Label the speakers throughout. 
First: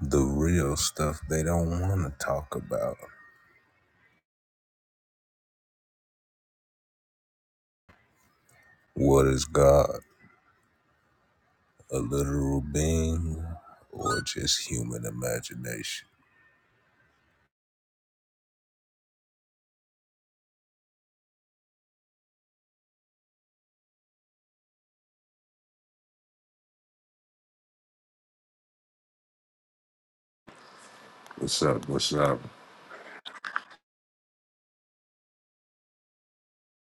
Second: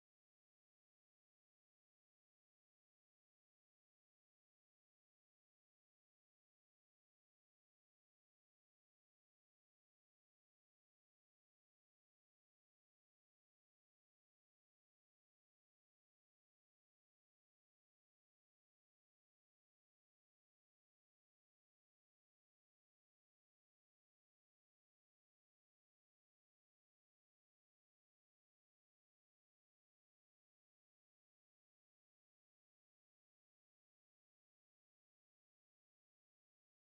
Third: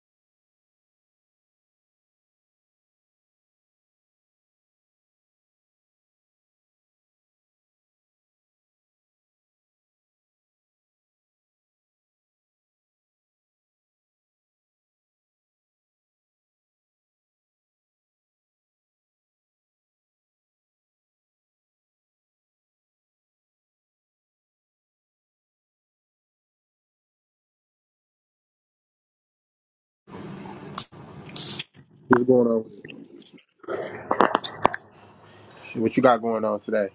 Speaker 1: the real stuff they don't want to talk about. What is God? A literal being or just human imagination? What's up? What's
Speaker 2: What's
Speaker 1: up?
Speaker 2: going on? with you? What you got going on today?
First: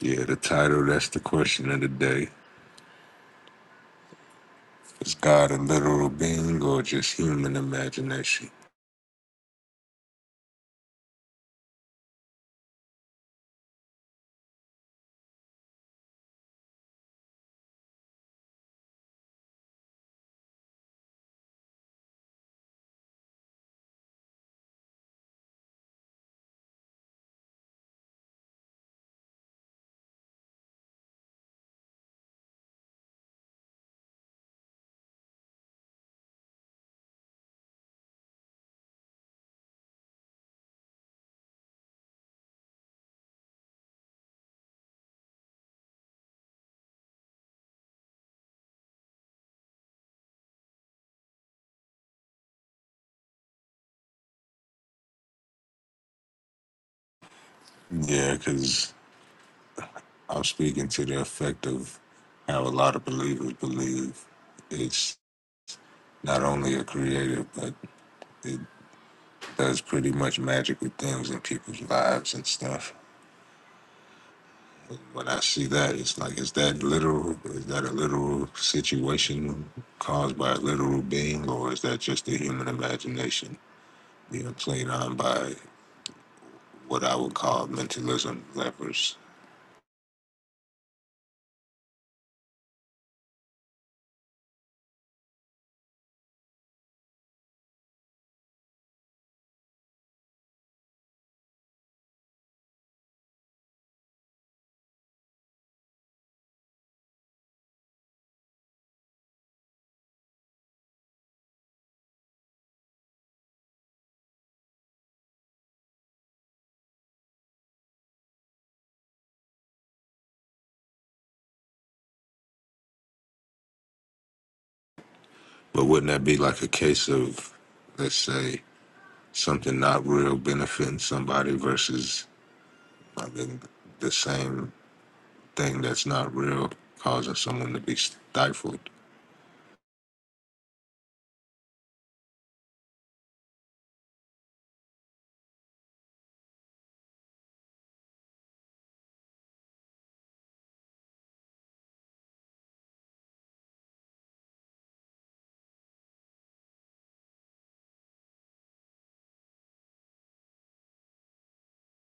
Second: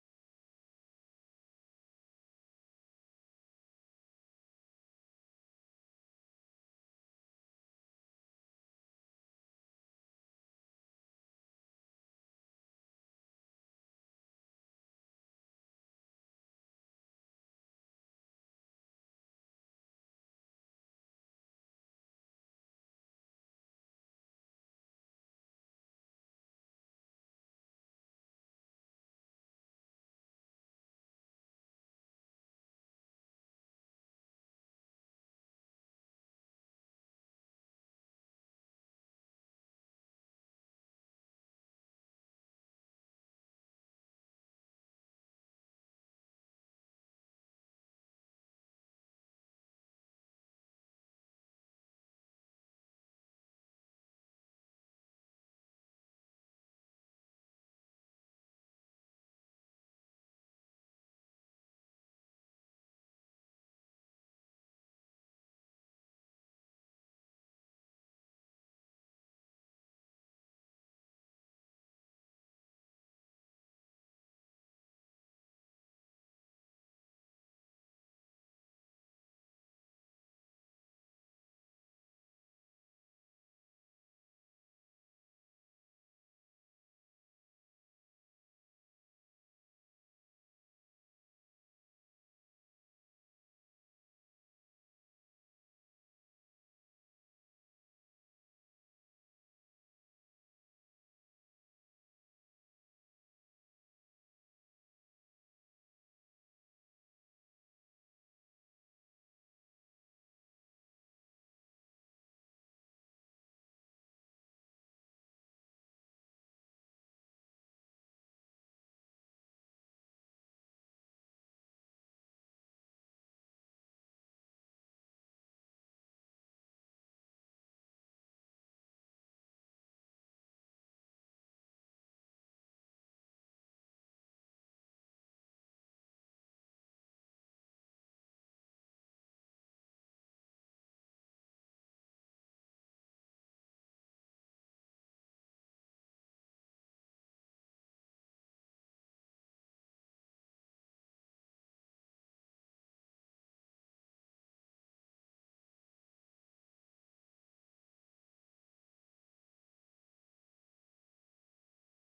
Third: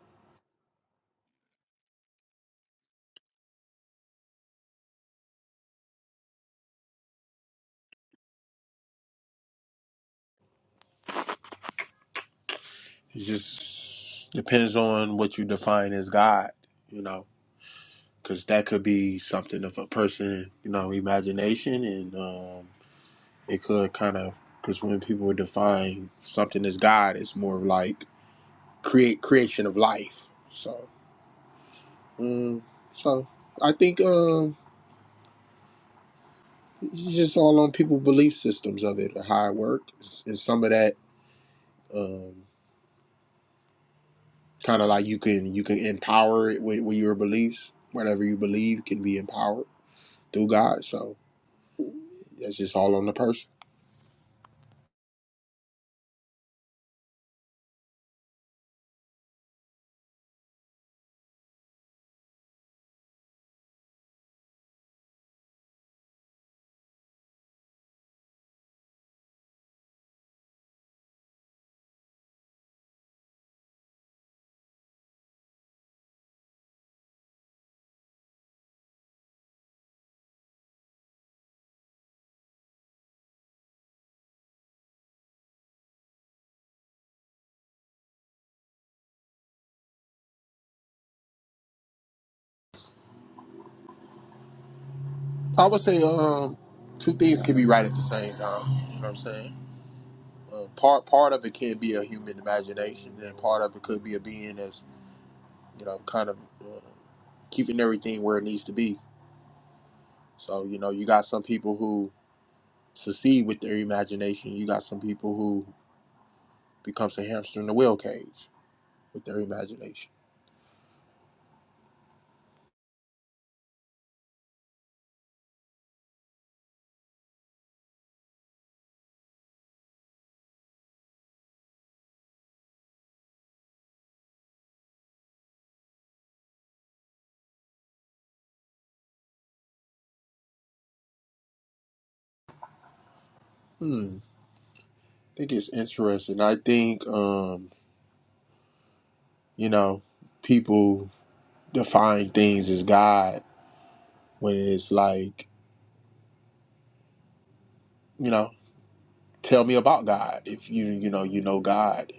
Speaker 1: Yeah, the title, that's the question of the day. Is God a literal being or just human imagination?
Speaker 2: It just depends on what you define as God, you know, because that could be something of a person, you know, imagination, and um, it could kind of because when people define something as God, it's more like create creation of life. So, um, so I think um, it's just all on people' belief systems of it, how it works, and some of that. Um, Kind of like you can you can empower it with, with your beliefs. Whatever you believe can be empowered through God. So that's just all on the person.
Speaker 1: Yeah, because I'm speaking to the effect of how a lot of believers believe it's not only a creator, but it does pretty much magical things in people's lives and stuff. When I see that, it's like, is that literal? Is that a literal situation caused by a literal being, or is that just the human imagination being played on by what I would call mentalism levers?
Speaker 2: I would say um two things can be right at the same time. You know what I'm saying? Uh, part part of it can be a human imagination, and part of it could be a being that's you know kind of uh, keeping everything where it needs to be. So you know you got some people who succeed with their imagination. You got some people who becomes a hamster in the wheel cage with their imagination.
Speaker 1: But wouldn't that be like a case of, let's say, something not real benefiting somebody versus I mean, the same thing that's not real causing someone to be stifled?
Speaker 2: Hmm. think it's interesting. I think um, you know, people define things as God when it's like, you know, tell me about God if you you know, you know God.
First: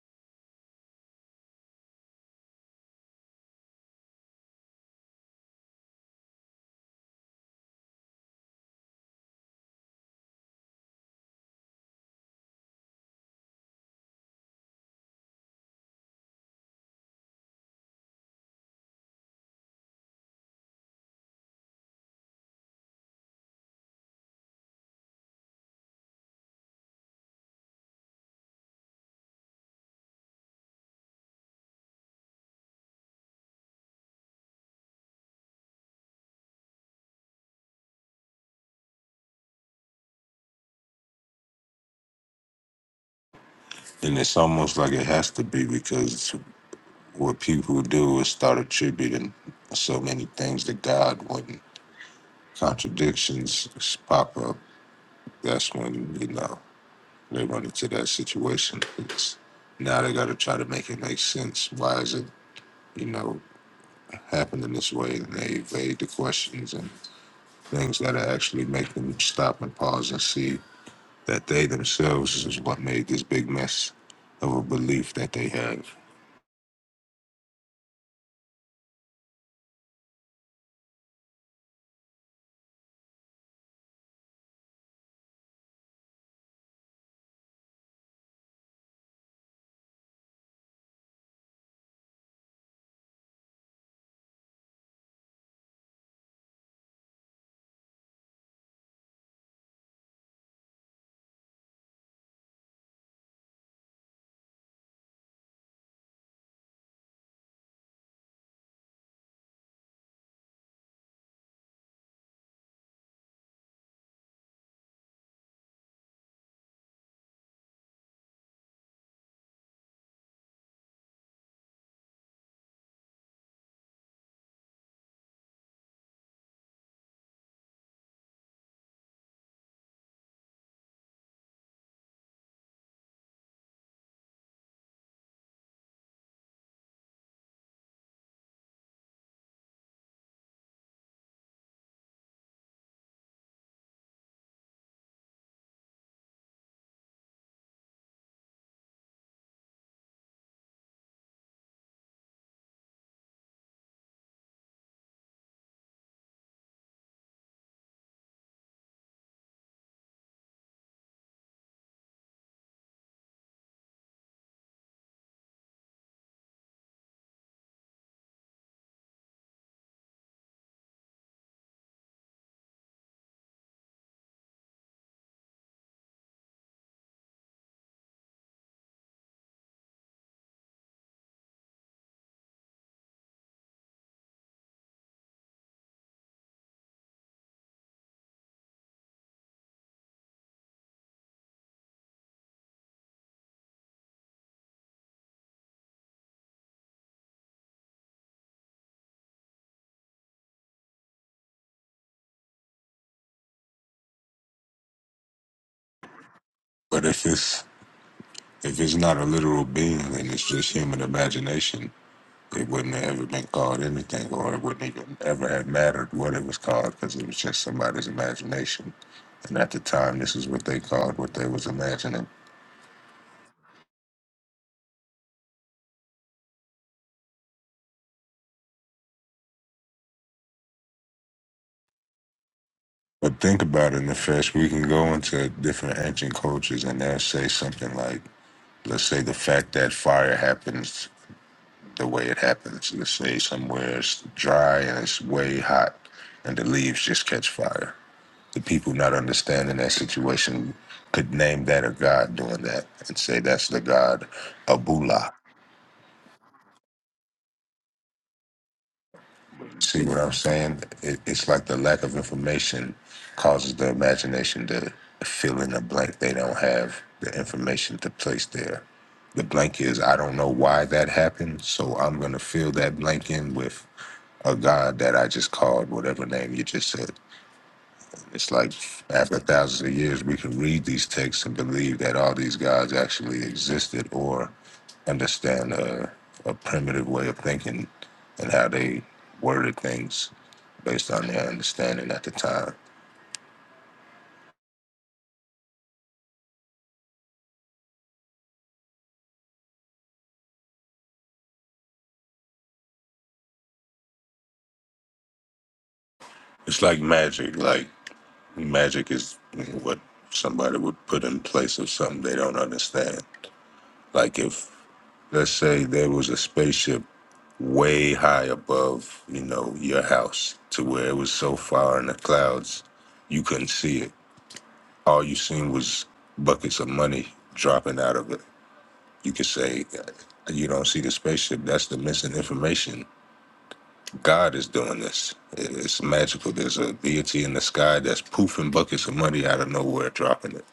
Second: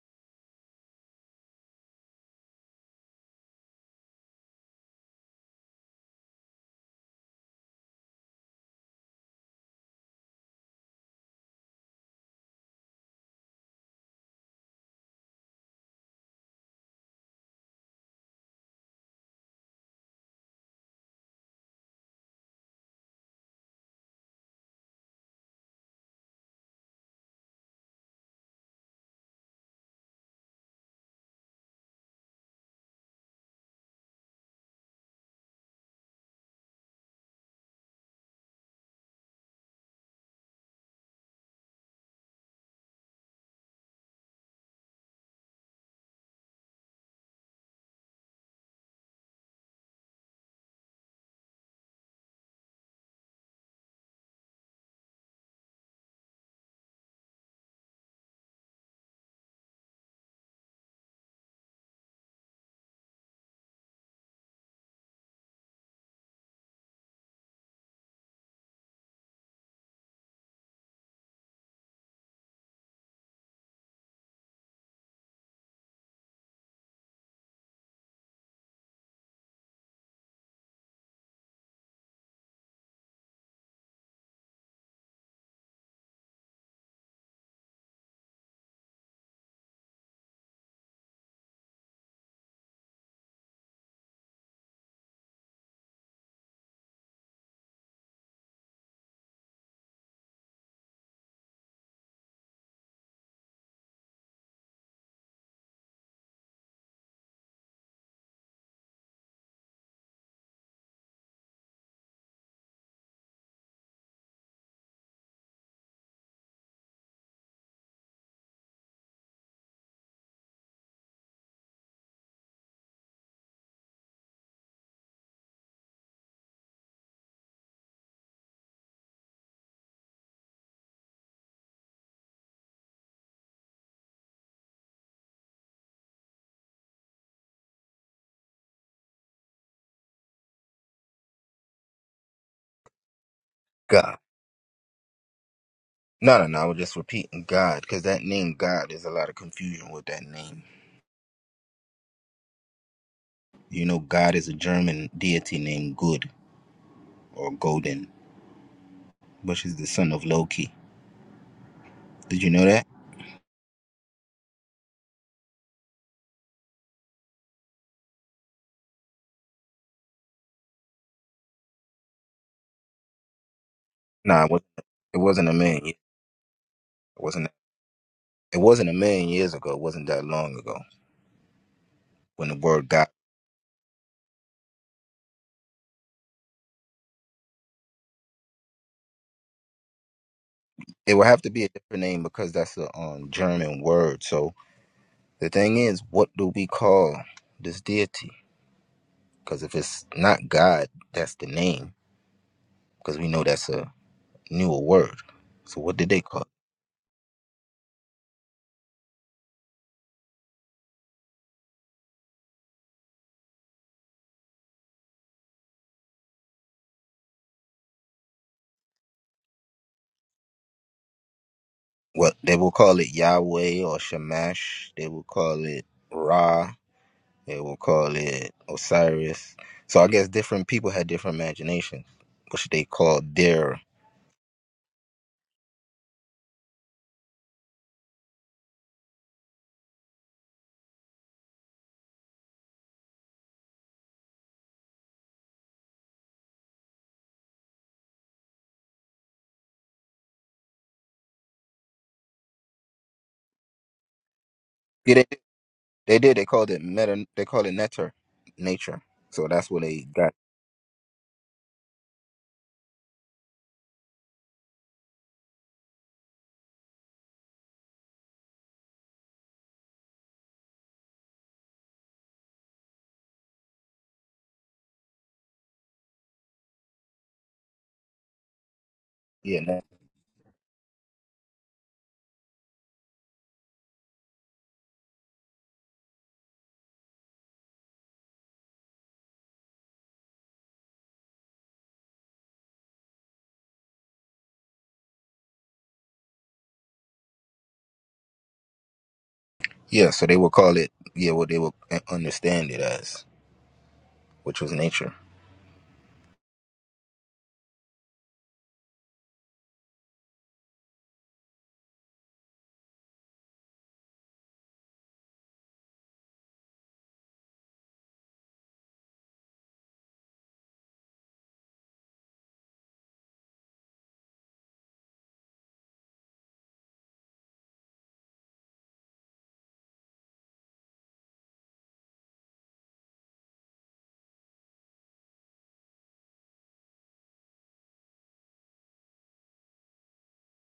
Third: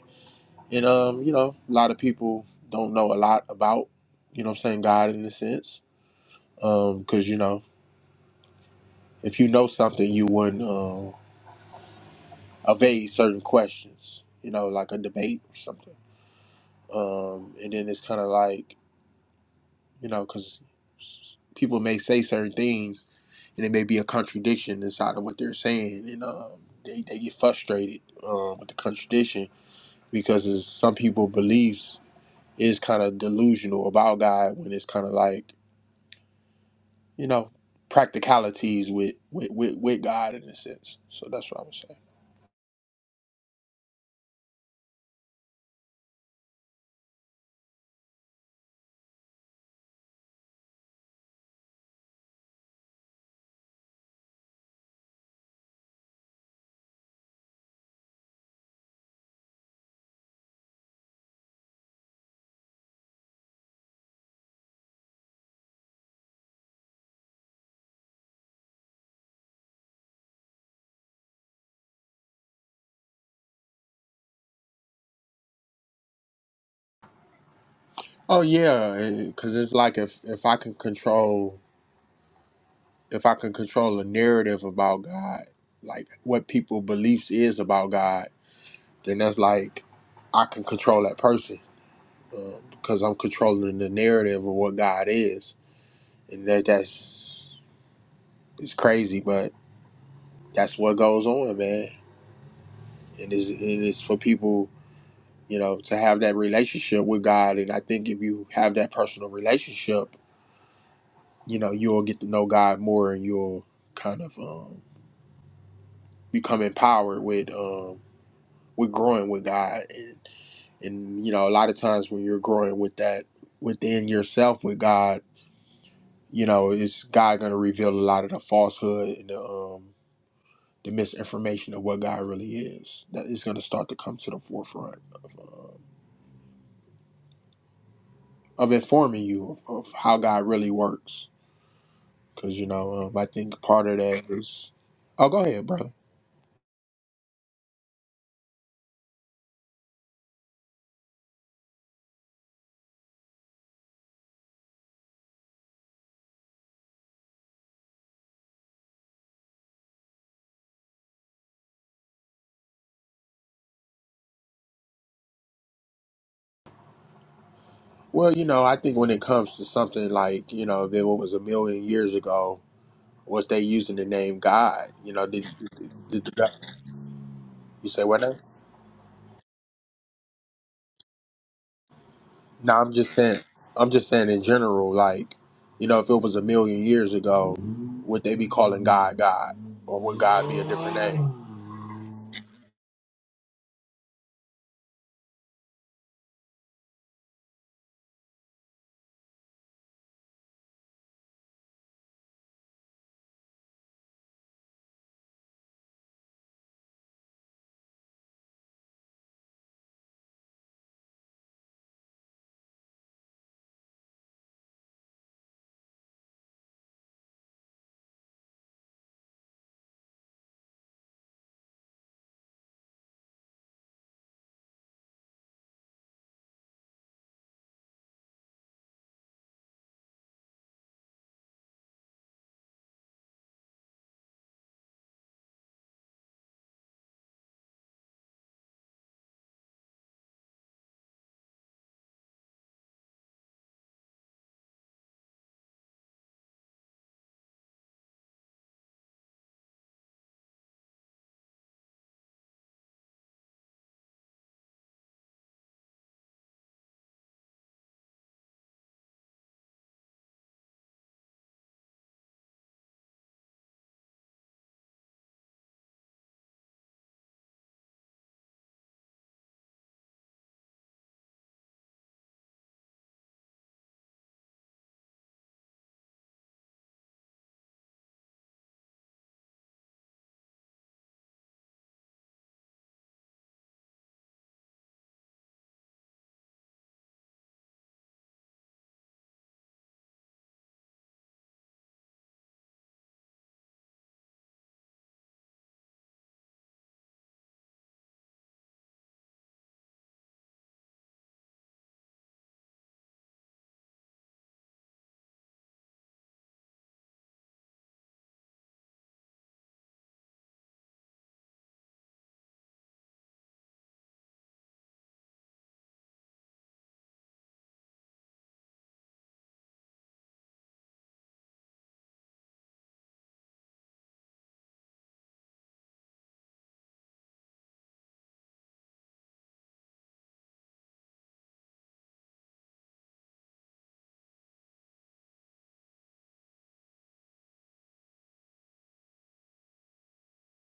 Speaker 2: And um, you know, a lot of people don't know a lot about, you know what I'm saying, God in a sense. Um, cuz you know, if you know something, you wouldn't um evade certain questions, you know, like a debate or something. Um, and then it's kind of like you know, because people may say certain things and it may be a contradiction inside of what they're saying, and um, they, they get frustrated um, with the contradiction because it's, some people beliefs is kind of delusional about God when it's kind of like you know practicalities with, with with with God in a sense. So that's what I would say.
Speaker 1: And it's almost like it has to be because what people do is start attributing so many things to God when contradictions pop up. That's when, you know, they run into that situation. It's, now they got to try to make it make sense. Why is it, you know, happening this way? And they evade the questions and things that actually make them stop and pause and see that they themselves is what made this big mess of a belief that they have.
Speaker 2: Oh yeah, because it's like if if I can control if I can control a narrative about God, like what people beliefs is about God then that's like I can control that person um, because I'm controlling the narrative of what God is, and that that's it's crazy, but that's what goes on, man. And it's, and it's for people, you know, to have that relationship with God. And I think if you have that personal relationship, you know, you'll get to know God more, and you'll kind of um, become empowered with um, with growing with God. And and you know, a lot of times when you're growing with that within yourself with God You know, it's God going to reveal a lot of the falsehood and the um, the misinformation of what God really is. That is going to start to come to the forefront of um, of informing you of, of how God really works. Because you know, um, I think part of
Speaker 3: God.
Speaker 2: that is. Oh, go ahead, brother.
Speaker 3: No, no, no. I was just repeating God because that name God is a lot of confusion with that name. You know, God is a German deity named Good or Golden, which is the son of Loki. Did you know that?
Speaker 2: Well, you know, I think when it comes to something like you know, if it was a million years ago, was they using the name
Speaker 3: No, it wasn't.
Speaker 2: God? You
Speaker 3: It
Speaker 2: know, did,
Speaker 3: wasn't a man.
Speaker 2: did,
Speaker 3: It
Speaker 2: did, did
Speaker 3: wasn't.
Speaker 2: you say what? now?
Speaker 3: It wasn't a million years ago. It wasn't that long ago when the
Speaker 2: No,
Speaker 3: word
Speaker 2: I'm
Speaker 3: God.
Speaker 2: just saying. I'm just saying in general, like, you know, if it was a million years ago, would they be calling God God, or would God be a different
Speaker 3: It would have
Speaker 2: name?
Speaker 3: to be a different name because that's a um, German word. So the thing is, what do we call this deity? Because if it's not God, that's the name. Because we know that's a knew a word. So what did they call it?
Speaker 1: But if it's if it's not a literal being and it's just human imagination, It wouldn't have ever been called anything, or it wouldn't even ever have mattered what it was called, because it was just somebody's imagination. And at the time, this is what they called what they was imagining.
Speaker 3: What they will call it Yahweh or Shamash. They will call it Ra. They will call it Osiris. So I guess different people had different imaginations, which they called
Speaker 1: But think
Speaker 3: their.
Speaker 1: about it, Nefesh. We can go into different ancient cultures, and they'll say something like, let's say the fact that fire happens the way it happens. Let's say somewhere it's dry and it's way hot, and the leaves just catch fire the people not understanding that situation could name that a god doing that and say that's the god
Speaker 3: Yeah, they,
Speaker 1: Abula.
Speaker 3: they did. They called it meta. They called it netter, nature. So that's what
Speaker 1: See
Speaker 3: they
Speaker 1: what I'm
Speaker 3: got.
Speaker 1: saying? It, it's like the lack of information causes the imagination to fill in a blank they don't have the information to place there. The blank is I don't know why that happened, so I'm gonna fill that blank in with a god that I just called whatever name you just said. It's like after
Speaker 3: Yeah, net-
Speaker 1: thousands of years, we can read these texts and believe that all these gods actually existed or understand a, a primitive way of thinking and how they worded things based on their understanding at the time.
Speaker 3: yeah. So they will call it. Yeah, what they will understand it as, which was nature.
Speaker 1: It's like magic. Like magic is what somebody would put in place of something they don't understand. Like if, let's say, there was a spaceship way high above, you know, your house to where it was so far in the clouds you couldn't see it. All you seen was buckets of money dropping out of it. You could say uh, you don't see the spaceship. That's the missing information. God is doing this. It- It's magical. There's a deity in the sky that's poofing buckets of money out of nowhere, dropping it.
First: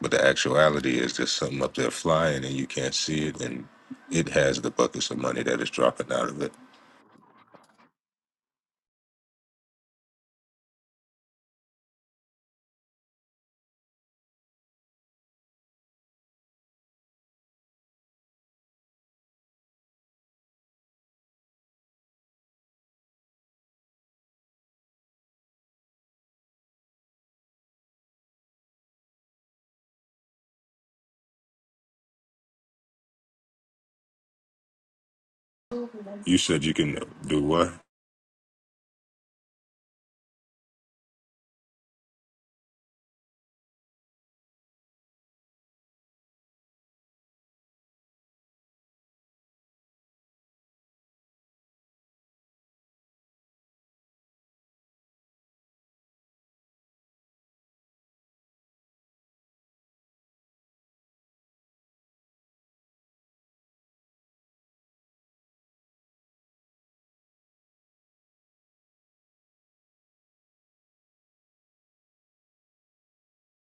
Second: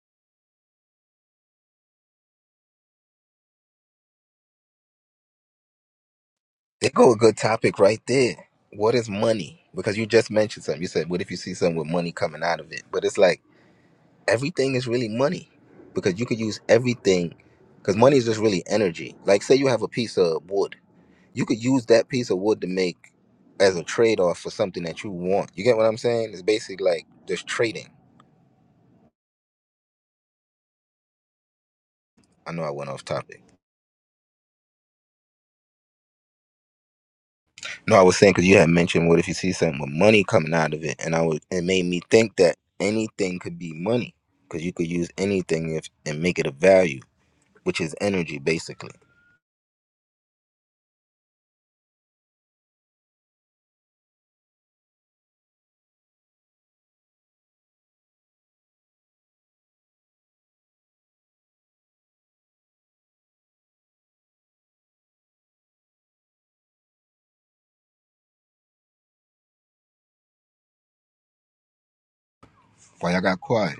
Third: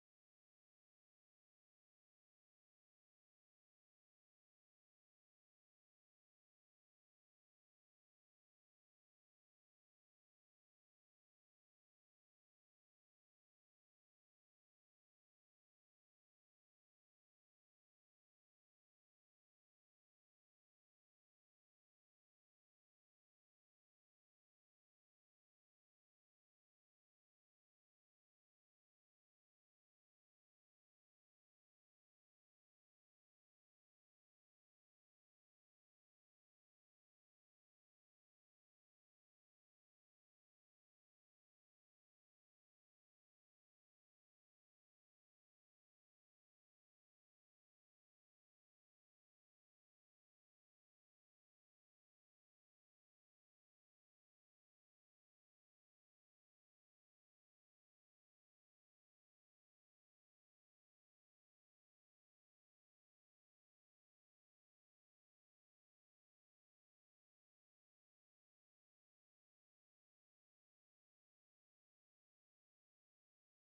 Speaker 1: But the actuality is there's something up there flying and you can't see it, and it has the buckets of money that is dropping out of it.
Speaker 3: There go a good topic right there. What is money? Because you just mentioned something. You said, what if you see something with money coming out of it? But it's like everything is really money because you could use everything because money is just really energy. Like, say you have a piece of wood, you could use that piece of wood to make as a trade off for something that you want. You get what I'm saying? It's basically like just trading. I know I went off topic.
Speaker 1: You said you can do what?
Speaker 3: No, I was saying because you had mentioned what if you see something with money coming out of it, and I was it made me think that anything could be money because you could use anything if and make it a value, which is energy basically. Why I got quiet?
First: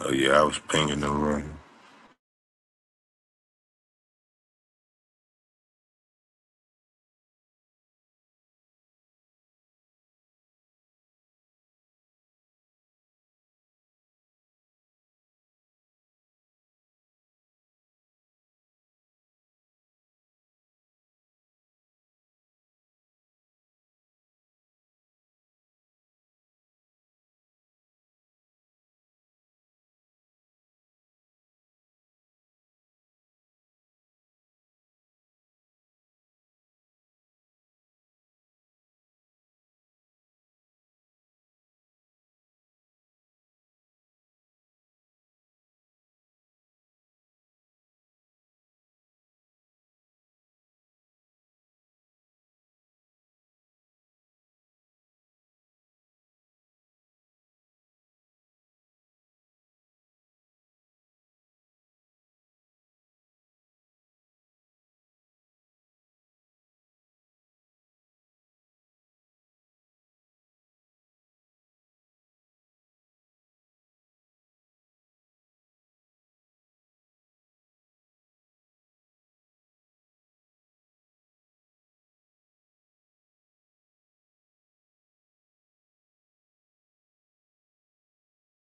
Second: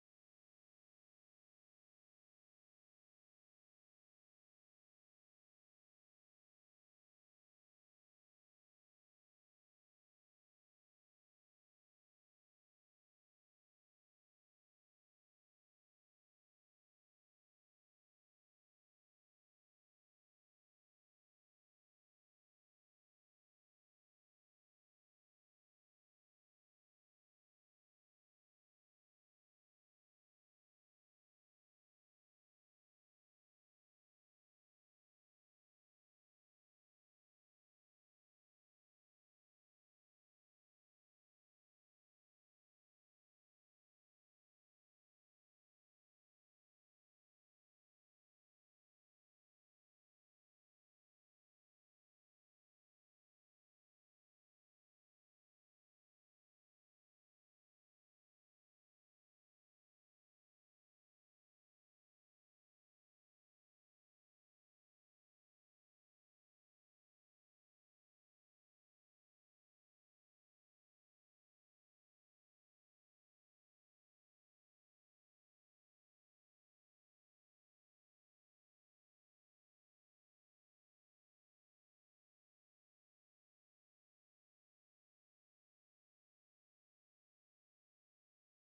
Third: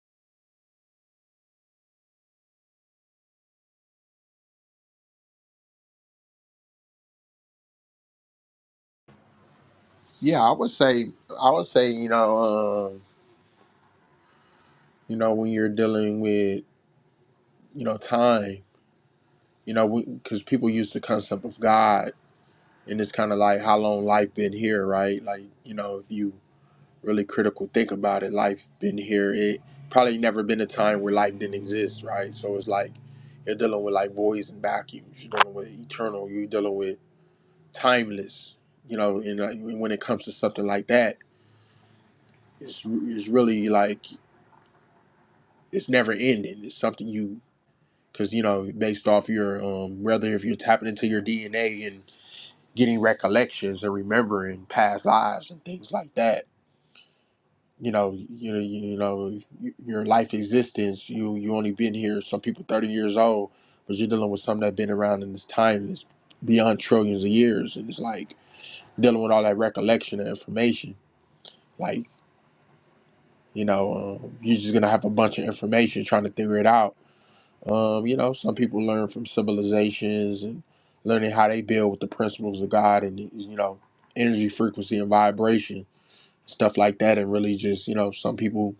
Speaker 1: Oh yeah, I was pinging the room.
Speaker 2: Yeah, I would say. I would say, you know, um, you know, when you're dealing with, you know, time, you know, because people use the concept of God, and it's kind of like how long life been here, right? Like, you know, if you really critical think about it life been here it probably never been a time where life didn't exist right so it's like you're dealing with like voids and vacuums you're dealing with eternal you're dealing with timeless you know and uh, when it comes to something like that it's, it's really like it's never ending it's something you because you know based off your um whether if you're tapping into your dna and getting recollections and remembering past lives and things like that you know, you know, you know, y- your life existence. You you only been here. Some people thirty years old, but you're dealing with something that's been around in this time that's beyond trillions of years, and it's like dealing with all that recollection and information. Like you know, um, you're just gonna have a bunch of information trying to figure it out. Um, you know, some people learn from civilizations and learning how they build with the principles of God and you know, energy, frequency, and vibration stuff like that, and really just you know, some people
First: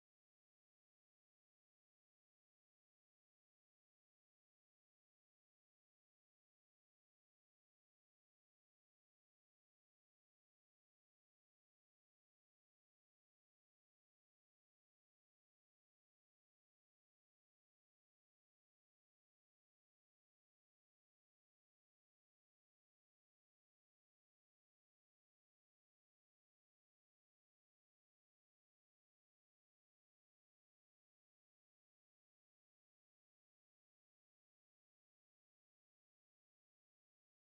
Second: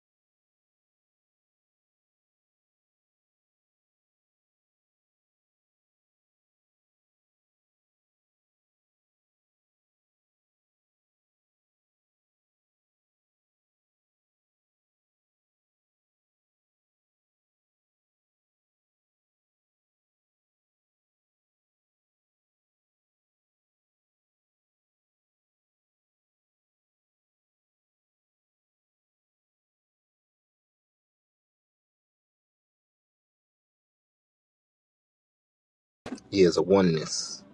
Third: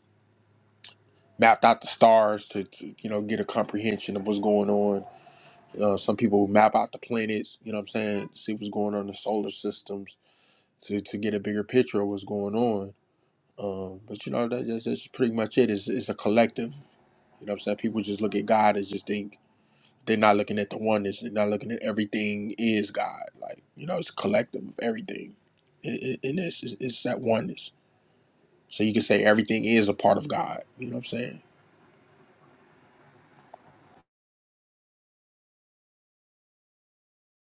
Speaker 2: mapped out the stars to, to you know get a comprehension of what's going on. Uh, some people map out the planets, you know what I'm saying, see what's going on in the solar systems to, to get a bigger picture of what's going on. Um, but you know that, that's, that's pretty much it. It's, it's a collective. You know what I'm saying? People just look at God and just think they're not looking at the oneness. They're not looking at everything is God. Like you know, it's a collective of everything, and, and it's, it's that oneness. So you can say everything is a part of God. You know what I'm saying?
Speaker 3: Yeah, it's a oneness.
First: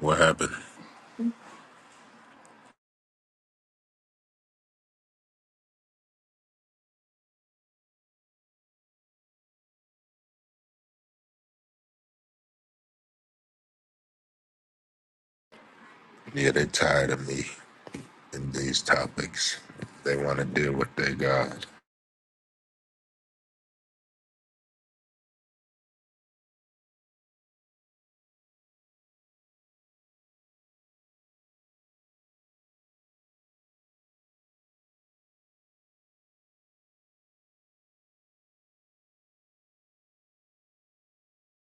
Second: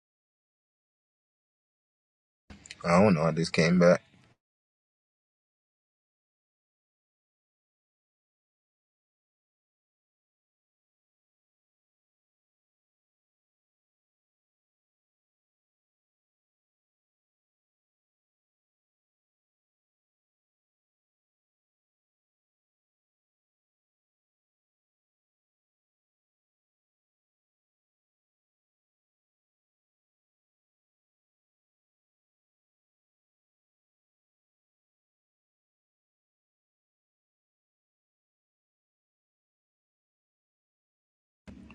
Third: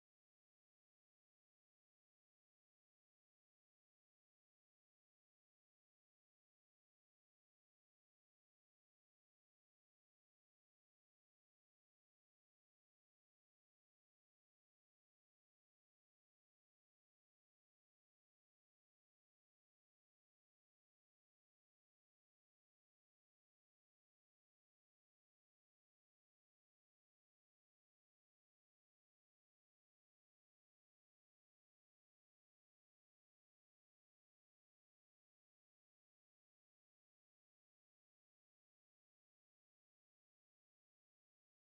Speaker 1: What happened?
Speaker 3: I don't know. I just came back.
Speaker 1: Yeah, they tired of me and these topics. They want to deal with their God.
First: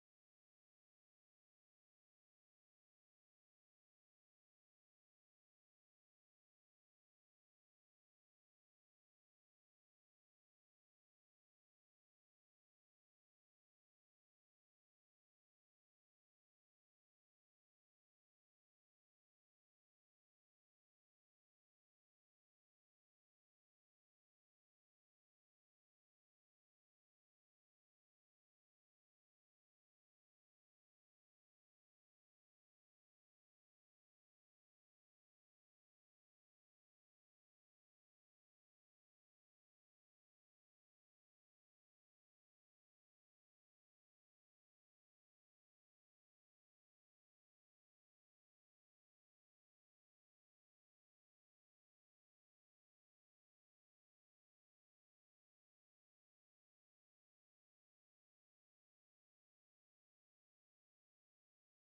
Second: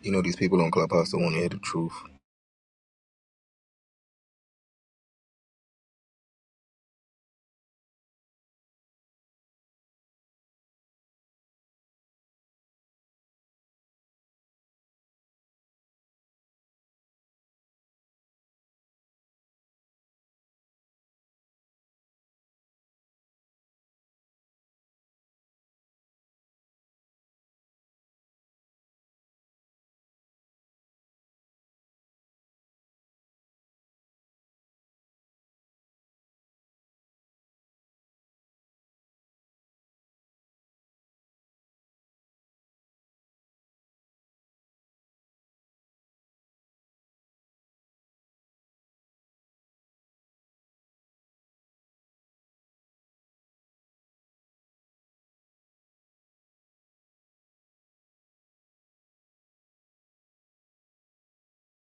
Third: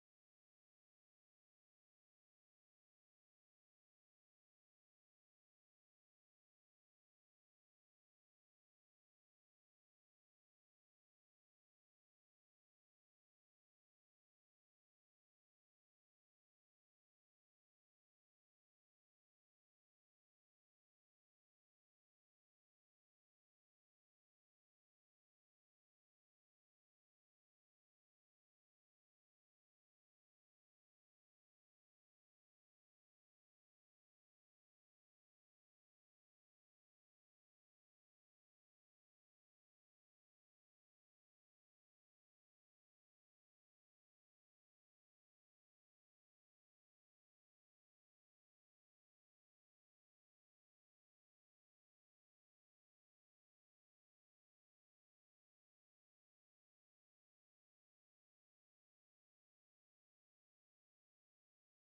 Speaker 3: You know, these people on Clubhouse don't want to hear the truth.